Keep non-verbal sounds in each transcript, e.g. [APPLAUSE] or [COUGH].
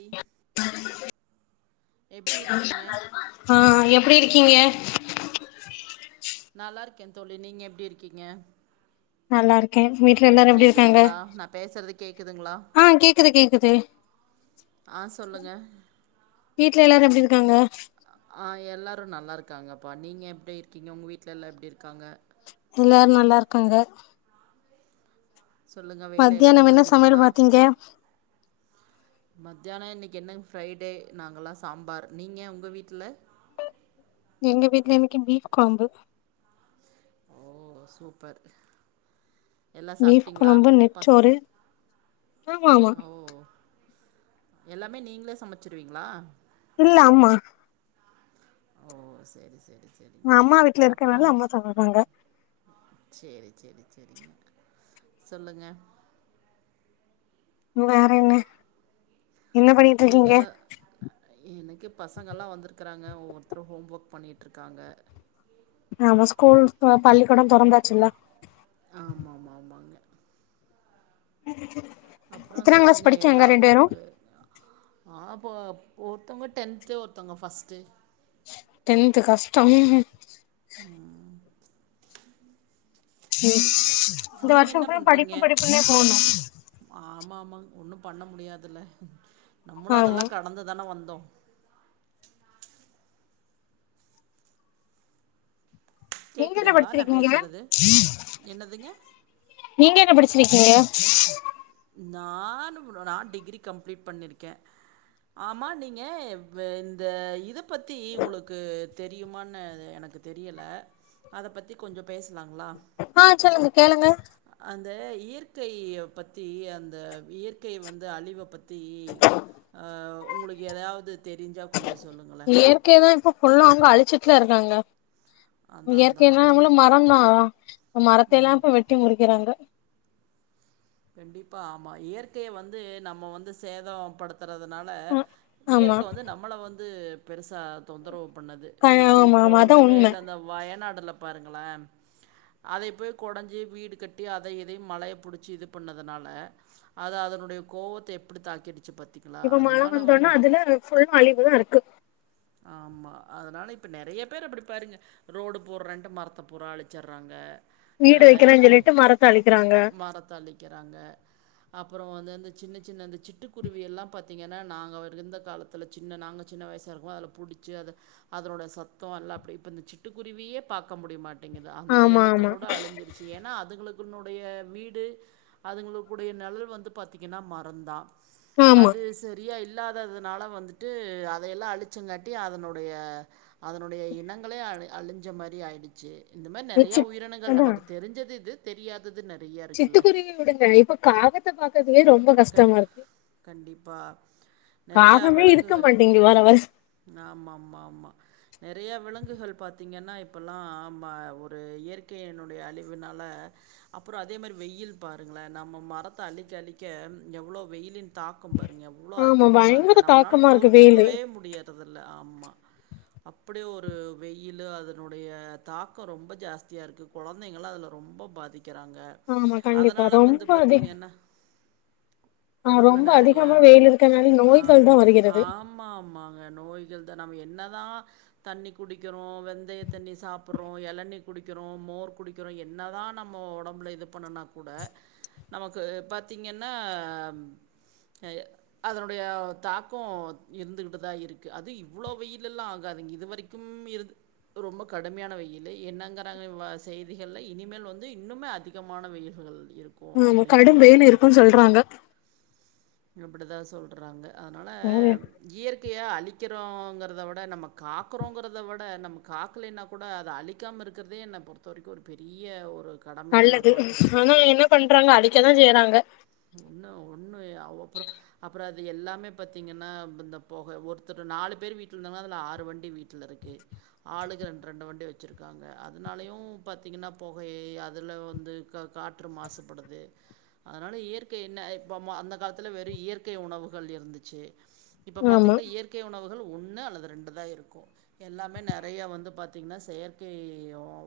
இ ஆ எப்டிஇருக்கீங்க நல்லாருக்கே தோழி நீங்க எப்படிருக்கீங்க நல்லாருக்கே வீட்ல எல்லாரு எப்டிருக்காங்க நான் பேசுகிறது கேட்குதுங்களா ஆ கேக்குது கேக்குது ஆ சொல்லுங்க வீட்ல எல்லாரு எப்டி இருக்காங்க ஆ எல்லாரு நல்லாருக்காங்கப்பா நீங்க எப்டி இருக்கீங்க உங்க வீட்ல எல்லா எப்டிருக்காங்க எல்லாரு நல்லாருக்காங்க சொல்லுங்க வேலை எல்லா என்ன சமையல் முடிஞ்சதுங்களா பாத்தீங்க மத்தியான இன்னைக் என்ன ஃப்ரைடே நாங்கல்லா சாம்பார் நீங்க உங்க வீட்டுல எங்க வீட்டுல இன்னைக்கு மீன்குழம்பு ஓ சூப்பர் எல்லாம் பீப் சாப்பிட்டீங்களா கொழம்பு பஸ் நெற்றோறு ஆமா ஆமா ஓ எல்லாமே நீங்களே சமைச்சிருவீங்களா இல்ல அம்மா ஓ சரி சரி சரிங்க அம்மா வீட்டுல இருக்கனால அப்புறம் அம்மா சமைப்பாங்க சரி சரிங்க சொல்லுங்க வேற என்ன என்ன பண்ணிட்டு நீங்க இருக்கீங்க தா எனக்கு பசங்கல்லா வந்திருக்கறாங் அ ஒவ்வொருத்தரு ஹோம் ஒர்க் பண்ணிட்ருக்காங்க ஆமா ஸ்கூல் பள்ளிக்கூடம் தொறந்தாச்சுல்ல ஆமாமாமாங்க [INAUDIBLE] அப்றோ எத்தனா கிளாஸ் சொல்லுங்க படிக்காங்க ஏதாவது ரெண்டு பேரு ஒரு இப்ப ஒருத்தவுங்க டென்த்து ஒருத்தங்க ஃபஸ்ட்டு டென்த்து கஷ்ட ம் இந்த நீங்க வருஷ என்ன பூரா பண்றீங்க படிப்பு படிப்புன்னே போணு ஆமா ஆமாங்க ஒன்னு பண்ண முடியாதுல்ல நம்மளு ஆமா அதெல்லா கடந்துதான வந்தோ நீங்க என்ன கேக்குதுங்களா நா படிச்சிருக்கீங்க பேசுறது என்னதுங்க நீங்க என்ன படிச் சிருக்கீங்க நானு நா டிகிரி கம்ப்ளீட் பண்ணிருக்கே ஆமா நீங்க வெ இந்த இத பத்தி உங்களுக்கு தெரியுமானு எனக் க்கு தெரியல அத பத்தி கொஞ்ச பேசலாங்ளா ஆ சொல்லுங்க கேளுங்க ந்த இயற்கைய பத்தி அந்த இயற்கை வந்து அழிவ பத் த்தி அ உங்களுக்கு ஏதாவது தெரிஞ்சா கொஞ்சோ சொல்லுங்களே இயற்கையதா இப்ப ஃபுல்லா அங்க அழிச்சுட்லருக்காங்க அதா அதா அதா. இயற்கைன்னாங்களும் மரந்தா மரத்தெல்லா இப்ப வெட்டி முறிக்கிறாங்க கண்டிப்பா ஆமா இயற்கைய வந்து நம்ம வந்து சேத படுத் திறதுனால ம் ஆமா இயற்க வந்து நம்மள வந்து பெருசு அ தொந்தரவு பண்ணது ஆ ஆமா இப்போ அதா உண்ம ஒன்னுமேல்ல அந்த வயநாட லா பாருங்களே அத போய் கொடஞ்சு வீடு கட்டி அத இதையு மழைய புடிச்சி இது பண்ணதுனால அது அதனுடைய கோவத்த எப்படி தாக்கிடிச்சு பாத் இப்ப மழை வந்தோனா அதுல ஃபுல் அழிவுதாருக்கு ஆமா அதனால இப்போ நெறைய பேர் அப்படி பாருங்க ரோடு போடுறன்ட்டு மரத்த பூரா அழிச்ட்றாங்க அ வீடு வைக்கிறேன்னு எப்போ சொல்லிட்டு மரத்த அழிக்கிறாங்க மரத்தழிக்கிறாங்க அப்ரோ வந்து அந்த சின்ன சின்ன அந்த சிட்டுக்குருவி எல்லாம் பாத்தீங்கன்னா நாங்க இருந்த காலத்தில சின்ன நாங்க சின்ன வயசாருக்குவு அதுல புடிச்சு அத அதனோட சத்த எல்லா அப்படி இப்ப இந்த சிட்டுக்குருவியே பாக்க முடியமாட் ங்குது அந்த ஆமா எனத்த ஆமா கூட அழிஞ்சிருச்சு ஏனா அதுகளுக் தனுடைய வீடு அதுங்களுக்குடைய நெழல் வந்து பாத்தீங்கன்னா மரந்தா ஆமா அது சரியா இல்லாததுனால வந்துட்டு அதையெல்லா அழி ச்சங்காட்டி அதனுடைய அதனுடைய இனங்களே அழி அழிஞ்ச மாரி ஆயிடுச்சு இந்த மாரி நெறையா சிட் உயிரினங்கள் அதா நமக்கு தெரிஞ்சது இது தெரியா சிட்டுக்குருவி வுடுங்க இப்ப காகத்த பாக்க க கண்டிப்பா நெறையா காகமே இருக்க விலங்குகள் மாட்டேங்கு வர வர ஆமாமாமா நெறைய விலங்கு குகள் பாத்தீங்கன்னா இப்பல்லாம் ஒரு இயற்கையினுடைய அழிவினால அப்பற அத் அதே மாரி வெயில் பாருங்ளே நம்ம மரத்த அழிக்க அழிக்க எவ்வளோ வெயிலின் தாக்கம் பாரு எவ்ளோ ஆமா பயங்கர அதிகமாருக்கு நம்மளால தாக்கமா இருக்கு வெயிலு பொறுத்துக்கவே முடியறதுல்ல ஆமா அப்படி ஒரு வெயிலு அதனுடைய தாக்க ரொம்ப ஜாஸ்தியாருக்கு கொழந்தைங்கலா அதுல ரொம் ரொம்ப பாதிக்கிறாங்க ஆமா கண்டிப்பா அதனால வந்து ரொம்ப அதிக பாத்தீங்கன்னா ஆ ஒடம்புல ரொம்ப நெறைய அதிகமா வெயில் இருக்கனால நோய்கள் தா ஆமா வருகிறது ஆமாமாங்க நோய்கள் தா நம்ம எத் என்னதா தண்ணி குடிக்கிறோ வெந்தய தண்ணி சாப்பிட்றோ எளணி குடிக்கிறோ மோர் குடிக்கிறோ என்னதா நம்ம ஒடம்புல இது பண்ணுனா கூட நமக்கு பத் த்திங்கன்னா ஏய அதனுடைய தாக்கொ இருந்துகிட்டுதா இருக்கு அது இவ்வளோ வெயிலல்லா ஆகாது இது வரைக்கும் இருந்து ரொம்ப கடுமையான வெயிலு என்னங்கிறாங்க செய்திகள்ல இனிமேல் வந்து இன்னுமே அதிகமான வெயில்கள் இருக்கு ஆமா அப்படிங்கிற கடும் வேயில் இருக்குன்னு சொல்றாங்க அப்படிதா சொல்றாங்க அதனால ஆமா இயற்கையா அழிக் கிறோங்கிறத விட நம்ம காக்குறோங்கிறத விட நம்ம காக்கலனா கூட அத அழிக்காம இருக்கிறதே பொறுத்த வரைக்கும் ஒரு பெரிய ஒரு கடமையா நல்லது நான் பார்க்குறேன். ஆனா என்ன பண்றாங்க அழிக்கதான் செய்யறாங்க ஒன்னு அவா அப்ரோ அப்ரோ அது எல்லாமே பாத்தீங்கன்னா இந்த போக ஒருத்த நாலு பேரு வீட்டில் இரு ஆறு வண்டி வீட்டல இருக்கு ஆளுக்கு ரெண்டு ரெண்டு வண்டி வச்சிருக்காங்க அதனாலையும் பத் தீங்கன்னா புகை அதுல வந்து காற்று மாசுபடுது அதனால இயர் இயற்கை என்ன இப்பவும் அந்த காலத்துல வெறும் இயற்கை உணவுகள் இருந்துச்சு இப்ப ஆமா பாத்தீங்கன்னா இயற்கை உணவு ஒன்னு அல்லது ரெண்டு தான் இருக்கும் எல்லாமே நறைய வந்து பார்த்தீங்கன்னா செயற்கை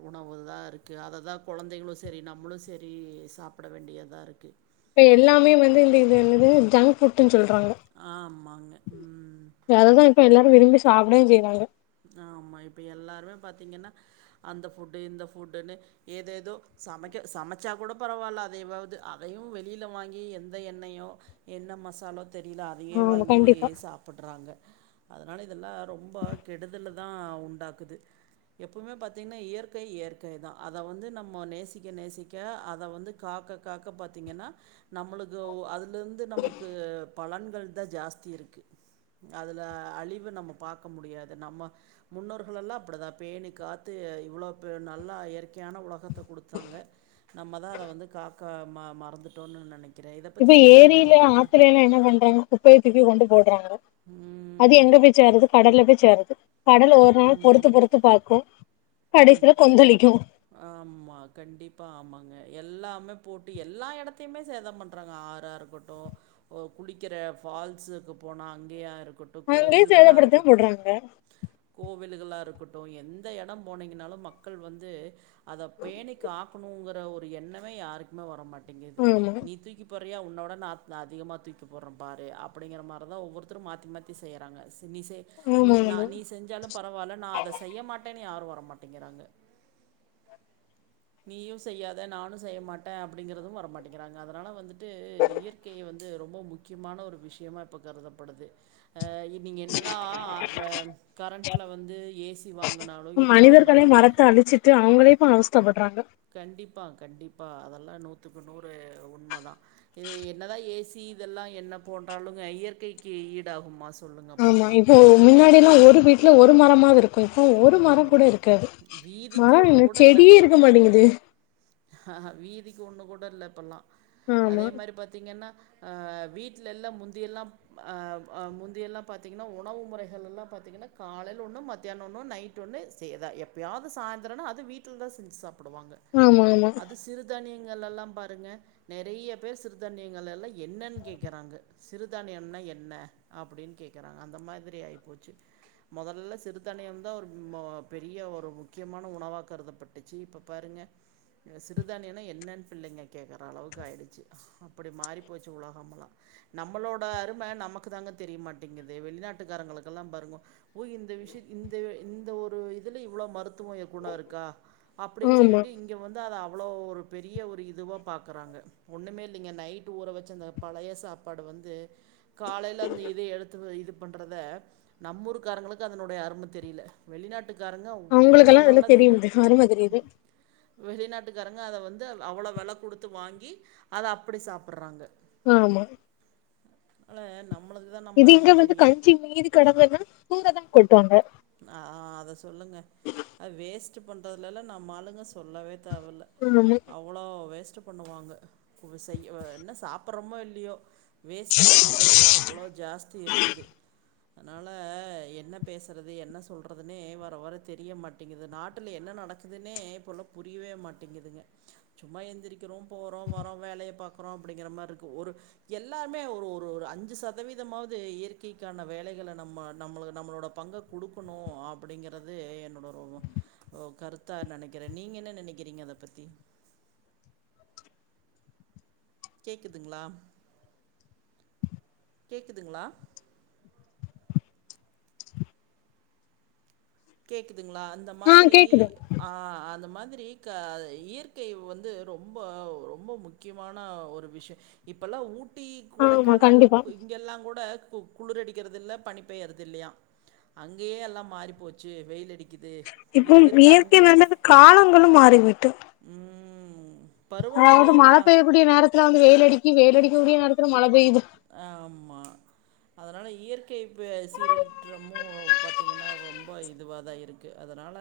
உணவு இவ்ளோ தான் இருக்கு அதைதான் குழந்தைங்களும் சரி நம்மளும் சரி சாப்பிட வேண்டியதா இருக்கு இப்ப எல்லாமே வந்து இந்த இது என்னது ஜங்க் ஃபுட் சொல் ரங்க ஆமாங்க. ம். அத தா இப்ப எல்லாரும் விரும்பி சாப்பிடவு செய்யறாங்க ஆமா இப்ப எல்லாருமே பாத்தீங்கன்னா அந்த ஃபுட்டு இந்த ஃபுட்டுன்னு ஏதேதோ சமைக்க சமைச்சா கூட பரவால்ல அதையவாவ்து அதையும் வெளியில வாங்கி எந்த எண்ணெயோ என்ன மசாலோ தெரியில அதையே ஆமா வாங்கி கண்டிப்பா சாப்புட்றாங்க அதனால இதெல்லா ரொம்ப கெடுதல தா உண்டாக்குது எப்பவுமே பாத்தீங்ன்னா இயற்கை இயற்கை தா அத வந்து நம்மோ நேசிக்க நேசிக்க அத வந்து காக் க்க காக்க பாத்தீங்கன்னா நம்மளுக்கு ஒ அதுலருந்து நமக்கு பலன்கள் இதா ஜாஸ்தி இருக்கு அதுல அழிவு நம்ம பாக்க முடியாது நம்ம முன்னோர்கள் எல்லா அப்படிதா பேணி காத்து இவ்ளோ நல்லா இயற்கையான உலகத் த குடுத்தாங்க நம்ம தா அத வந்து காக்க ம மறந்துட்டோன்னு நெனக் இப்ப ஏரியில ஆத்துல எல்லா என்ன பண்றாங்க குப்பய தூக்கி கொண்டு போ அது ம். எங்க போய் சேருது கடல்ல போய் சேருது கடல் ஒரு நாள் பொறுத்து பொறுத்து பா ம் ம் ஆமா கண்டிப்பா ஆமாங்க எல்லாமே போட்டு எல்லா எடத்தையுமே சேதம் பண்றாங்க ஆறா இருக்கட்டு ஒ குளிக்கிற ஃபால்ஸ்க்கு போனா அங்கேயாரு இருக்கட்டு அங்கயே கோவில்களா சேதப்படுத்ததா இருக்கட்டு போடுறாங்க கோவில்களா இருக்கட்டு எந்த எடம் போனீங்கனாலும் மக்கள் வந்து அத பேணிக் காக்கணுங்கிற ஒரு எண்ணமே யாருக்குமே வரமாட் எது ஆமா நீ தூக்கி போற றியா உன்னோட நா அ அதிகமா தூக்கி போட்ற பாரு அப்படிங்கற மாரிதா ஒவ்வொருத்தரும் மாத்தி மாத்தி செய்யறாங்க நீ செய் நீ ஆமா நா ஆமா நீ செஞ்சாலும் பரவால்ல நா அத செய்ய மாட்டேன்னு யாரும் வர மாட்டிங்கிறாங்க நீயு செய்யாத நானு செய்ய மாட்ட அப்படிங்கறதும் வரமாட்டேங்கிறாங்க அதனால வந்துட்டு ட்டு இயற்கைய வந்து ரொம்ப முக்கியமான ஒரு விஷயமா இப்போ கருதப்படுது ஆ இ நீங்க என்னதா வ கரண்ட்ல வந்து ஏசி வாங்குனாலு இது வாங்குனாலு அந்த வச்சிட்டு அவுங்களே இப்ப அவஸ்தப்பட்றாங்க கண்டிப்பா கண்டிப்பா அதெல்லா நூத்துக்கு நூறு உண்மதான் இது என்னதா ஏசி இதெல்லா என்ன போட்டாலுங்க இயற்கைக்கி ஈடாகுமா சொ ஆமா இப்போ ஒ மின்னாடில்லா ஒரு வீட்ல ஒரு மரமாவது இருக்கூ ப இப்போ ஒரு ம் மரம் கூட இருக்காது வீதிக்கு மரம் ஒன்று என்ன செடியே இருக்க மாட்டேங்குது ஆஹ வீதிக்கி ஒண்ணு கூட இல்ல இப்பல்லா அதே ஆமா மாரி பாத்தீங்கன்னா ஆ வீட்ல எல்லாம் முந்தியெல்லாம் ஆ முந்தியெல்லாம் பாத்தீங்கன்னா உணவு முறைகள் எல்லாம் பார்த்தீங்கன்னா காலையில ஒண்ணும் மத்தியானம் ஒண்ணம் நைட் ஒண்ணு சே தா எப்பயாவ்து சாய்ந்தரன்னா அது வீட்ல தான் செஞ்சு சாப் புடுவாங்க ஆமா ஆமா அது சிறுதானிய ங்கள் எல்லாம் பாருங்க நெறைய பேர் சிறுதானியங்கள் எல்லாம் என்னன் கேட்குறாங்க சிறுதானியன்னா என்ன அப்டின் கேக்குறாங்க அந்த மாதிரி ஆயி போச்சு மொதல்ல சிறுதானி தானியம் தான் ஒரு பெரிய ஒரு முக்கியமான உணவா கருதப்பட்டுச்சி இப்ப பாருங்க சிறுதானியனா என்னன்னு பிள்ளைங்க கேக்குற அளவுக்கு ஆயிடுச்சு அப்டி மாறி போச்சு உலகம் ல்லா நம்மளோட அரும நமக்கு தாங்க தெரியமாட்டேங்குது வெளிநாட்டுக்காரங்களுக்கெல்லாம் பாருங்க ஓ இந்த விஷயத் இந்த இந்த ஒரு இதுல இவ்ளோ மருந் துவ குணோ இருக்கா அப்படின் ஆமா சொல்லிட்டு இங்க வந்து அத பெரிய ஒரு இதுவாக பாக்குறாங்க ஒன்னுமே இல்லீங்க நைட் ஊற வச்ச அந்த பழைய சாப்பாடு வந்து காலையில அந்த இது எடுத்து இது பண்றத நம்மூருகாரங்களுக்கு அதனுடைய அறும ம் தெரியில வெளிநாட்டுக்காரங்க இவ்ளோ அவங்களுக்கெல்லா அதெல்லா நல்லது இது தெரியுது அரும தெரியுது வெளிநாட்டு காரங்க அத வந்து அவ்வளோ வெல குடுத்து வாங்கி அத அப்டி சாப்பிட்றாங்க ஆமா அன்ல நம் இது இங்க வந்து கஞ்சி மீதி கெடக்குன்னா தூற தா கொட்டுவாங்க ஆ அத சொல்லுங்க அது வேஸ்ட் பண்றதுலல்லா நம்ம ஆளுங்க சொல்லவே தேவல்ல ஆமா அவ்ளோ வேஸ்ட் ச்ச பண்ணுவாங்க செய் என்ன சாப்பிட்றோமோ இல்லயோ வேஸ்ட்டு பொருட்கள்ளெல்லா அவ்ளோ ஜாஸ்தி இருக்குது அதனால என்ன பேச து என்ன சொல்றதுன்னே வர வர தெரிய மாட்டேங்குது நாட்டுல என்ன நடக்குதுன்னே இப்போலா புரியவே மாட் மாட்டங்குதுங்க சும்மா எந்திரிக்கிறோ போறோ வரோ வேலைய பாக்குறோ அப்படிங்கிற மாரி இருக்கு ஒரு எல் எல்லாருமே ஒரு ஒரு அஞ்சு சதவீதமாவது இயற்கைக்கான வேலைகளை நம்ம நம்ம நம்மளோட பங்க குடுக்கணு அப்படிங்கறது என்னோட அ கருத்தா நெனைக்கிறே நீங்க என்ன நெனைக்கிறீங்க இதபத்தி கேக்குதுங்ளா கேக்குதுங்ளா கேக்குதுங்களா அந்த ஆ மாதிரி கேக்குது ஆ அது மாதி ரீக்க இயற்கை வந்து ரொம்ப ரொம்ப முக்கியமான ஒரு விஷய இப்பெல்லா ஊட் டி ஆமா கொடைக்கானல் கண்டிப்பா இங்கெல்லா கூட குளிரடிக்கிறதில்ல பனி பெயறதில்லையா அங்கயே எல்லா மாறி போச்சு வெயிலடிக் இப்போ இயற்கை வந்துட்டு காலங்களும் மாறிவிட்டு ம். அதாவது மழ பருவநிலையெல்லாம் பெய்யக்கூடிய நேரத்துல வந்து வெய்ல் அடிக்கு வெயில் அடிக்கூடிய நேரத்துல மழ பெய்யுது ஆம்மா அதனால இயற்கை பே சீரலிற்றமு பாத்தீங்கன்னா ரொம்ப இதுவா தா இருக்கு அத அதனால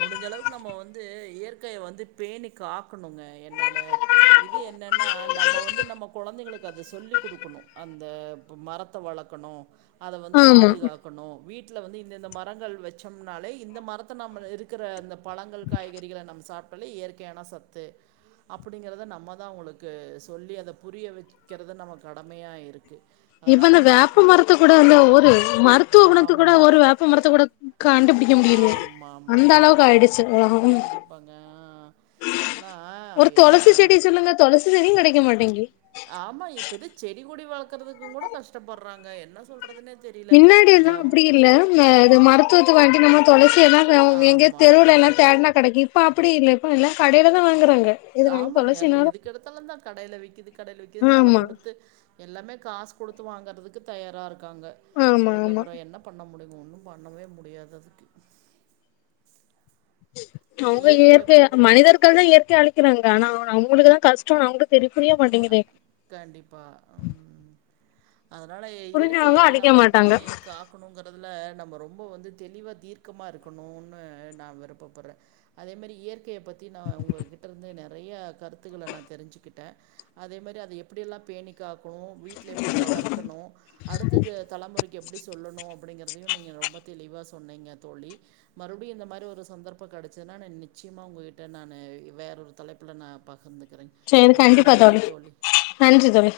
முடிஞ்ச அளவுக்கு நம்ம வந்து இயற்கைய வந்து பேணி காக்கணுங்க என்னோட இது என்னன்னா நம்ம வந்து நம்ம கொழந்தைகளுக்கு அது சொ சொல்லி் குடுக்கணு அந்த மரத்தை வளக்கணு அத வந்து ஆமா பாதுகாக்கணு வீட் ல வந்து இந்தந்த மரங்கள் வச்சோம்னாலே இந்த மரத்தை நம் இருக்கிற அந்த பழங்கள் காய்கறிகள நம்ம சாப் சொல்லி இயற்கையான சத்து அப்படிங்கறத நம்ம தா அவுங்களுக்கு சொல்லி அத புரிய வெக் க்கிறது நம்ம கடமையா இருக்கு இப்பந்து வேப்ப மரத்த கூட வந்து ஒரு மருத்துவ குணத்து கூட ஒரு ஆமாம் வேப்ப மரத்த கூட காண் பிடிக்க முடியலயே ஆமாம் ஆமாம் அந்தளவுக்கு கண்டிப்பாங்க ஆயிடுச்சு ஒலக கண்டிப்பாங்க ஆ. இப்போல்லாம் ஒரு தொளசி செடி சொல்லுங்க தொளசி செடியு கெடைக்க மாட் ஆமா இப்ப எது செடி கொடி வளக்குறதுக்கு கூட கஷ்டப்பட்றாங்க என்ன சொல் மின்னாடிலா அப்டி இல்ல ம இது மருத்துவத்துக்கு வாண்டி நம்ம தொளசி என்னாங்க எங்கயா ஆமாங்க தெருவுள எல்லா தேட்னா கெடைக்கு இப்ப அப்டி இல்ல இப்ப எல்லா கடையில தா வாங்குறாங்க இது நம்ம ஆமாங்க எ துளசினாலும் எதுக்கெடுத்தாலுந் தா கடையில விக்குது கடையில விக்குதுன்னு வெள ஆமா குடுத்து எல்லாமே காசு குடுத்து வாங்கறதுக்கு தயாரா இருக்காங்க ஆமா ஆமா அதுக்கப்பற என்ன பண்ண முடியு ஒன்னு பண்ணவே முடியாததுக்கு அவங்க இயற்கைய பத்தி மனிதர்காக இயற்கைய அளிக்கிறாங்க ஆனா அவங்களுக்குதா கஷ்ட அவங்க தெரி அ கண்டிப்பா அம் அதனால இயற்கைய புரிஞ்சவங்க அழிக்க நம்ம மாட்டாங்க பேணி காக்கணுங்கறதுல ரொம் ரொம்ப வந்து தெளிவ தீர்க்கமா இருக்கணும்னு நா விருப்பப்படுற அதே மாரி இயற் க்கைய பத்தி நா உங்ககிட்டருந்து நெறைய கருத்துக்கள நா தெரிஞ்சுக்கிட்டே அதே மாரி அது எப்படியெல்லா பேணிக் காக்கோ வீட்ல எப்படி வளர்க்கணோ அடுத்தது தலைமுறைக்கு எப்படி சொல்லணோ அப்படிங்றதையு நீங்க ரொம்ப தெளிவா சொன்னீங்க தோழி மறுபடியு இந்த மாரி ஒரு சந்தர்பத் கெடச்சதுன்னா நா நிச்சயமா உங்ககிட்ட நானு வேற ஒரு தலைப்புல நா பகிர்ந் சரி கண்டிப்பா தோழி நன்றி தோழி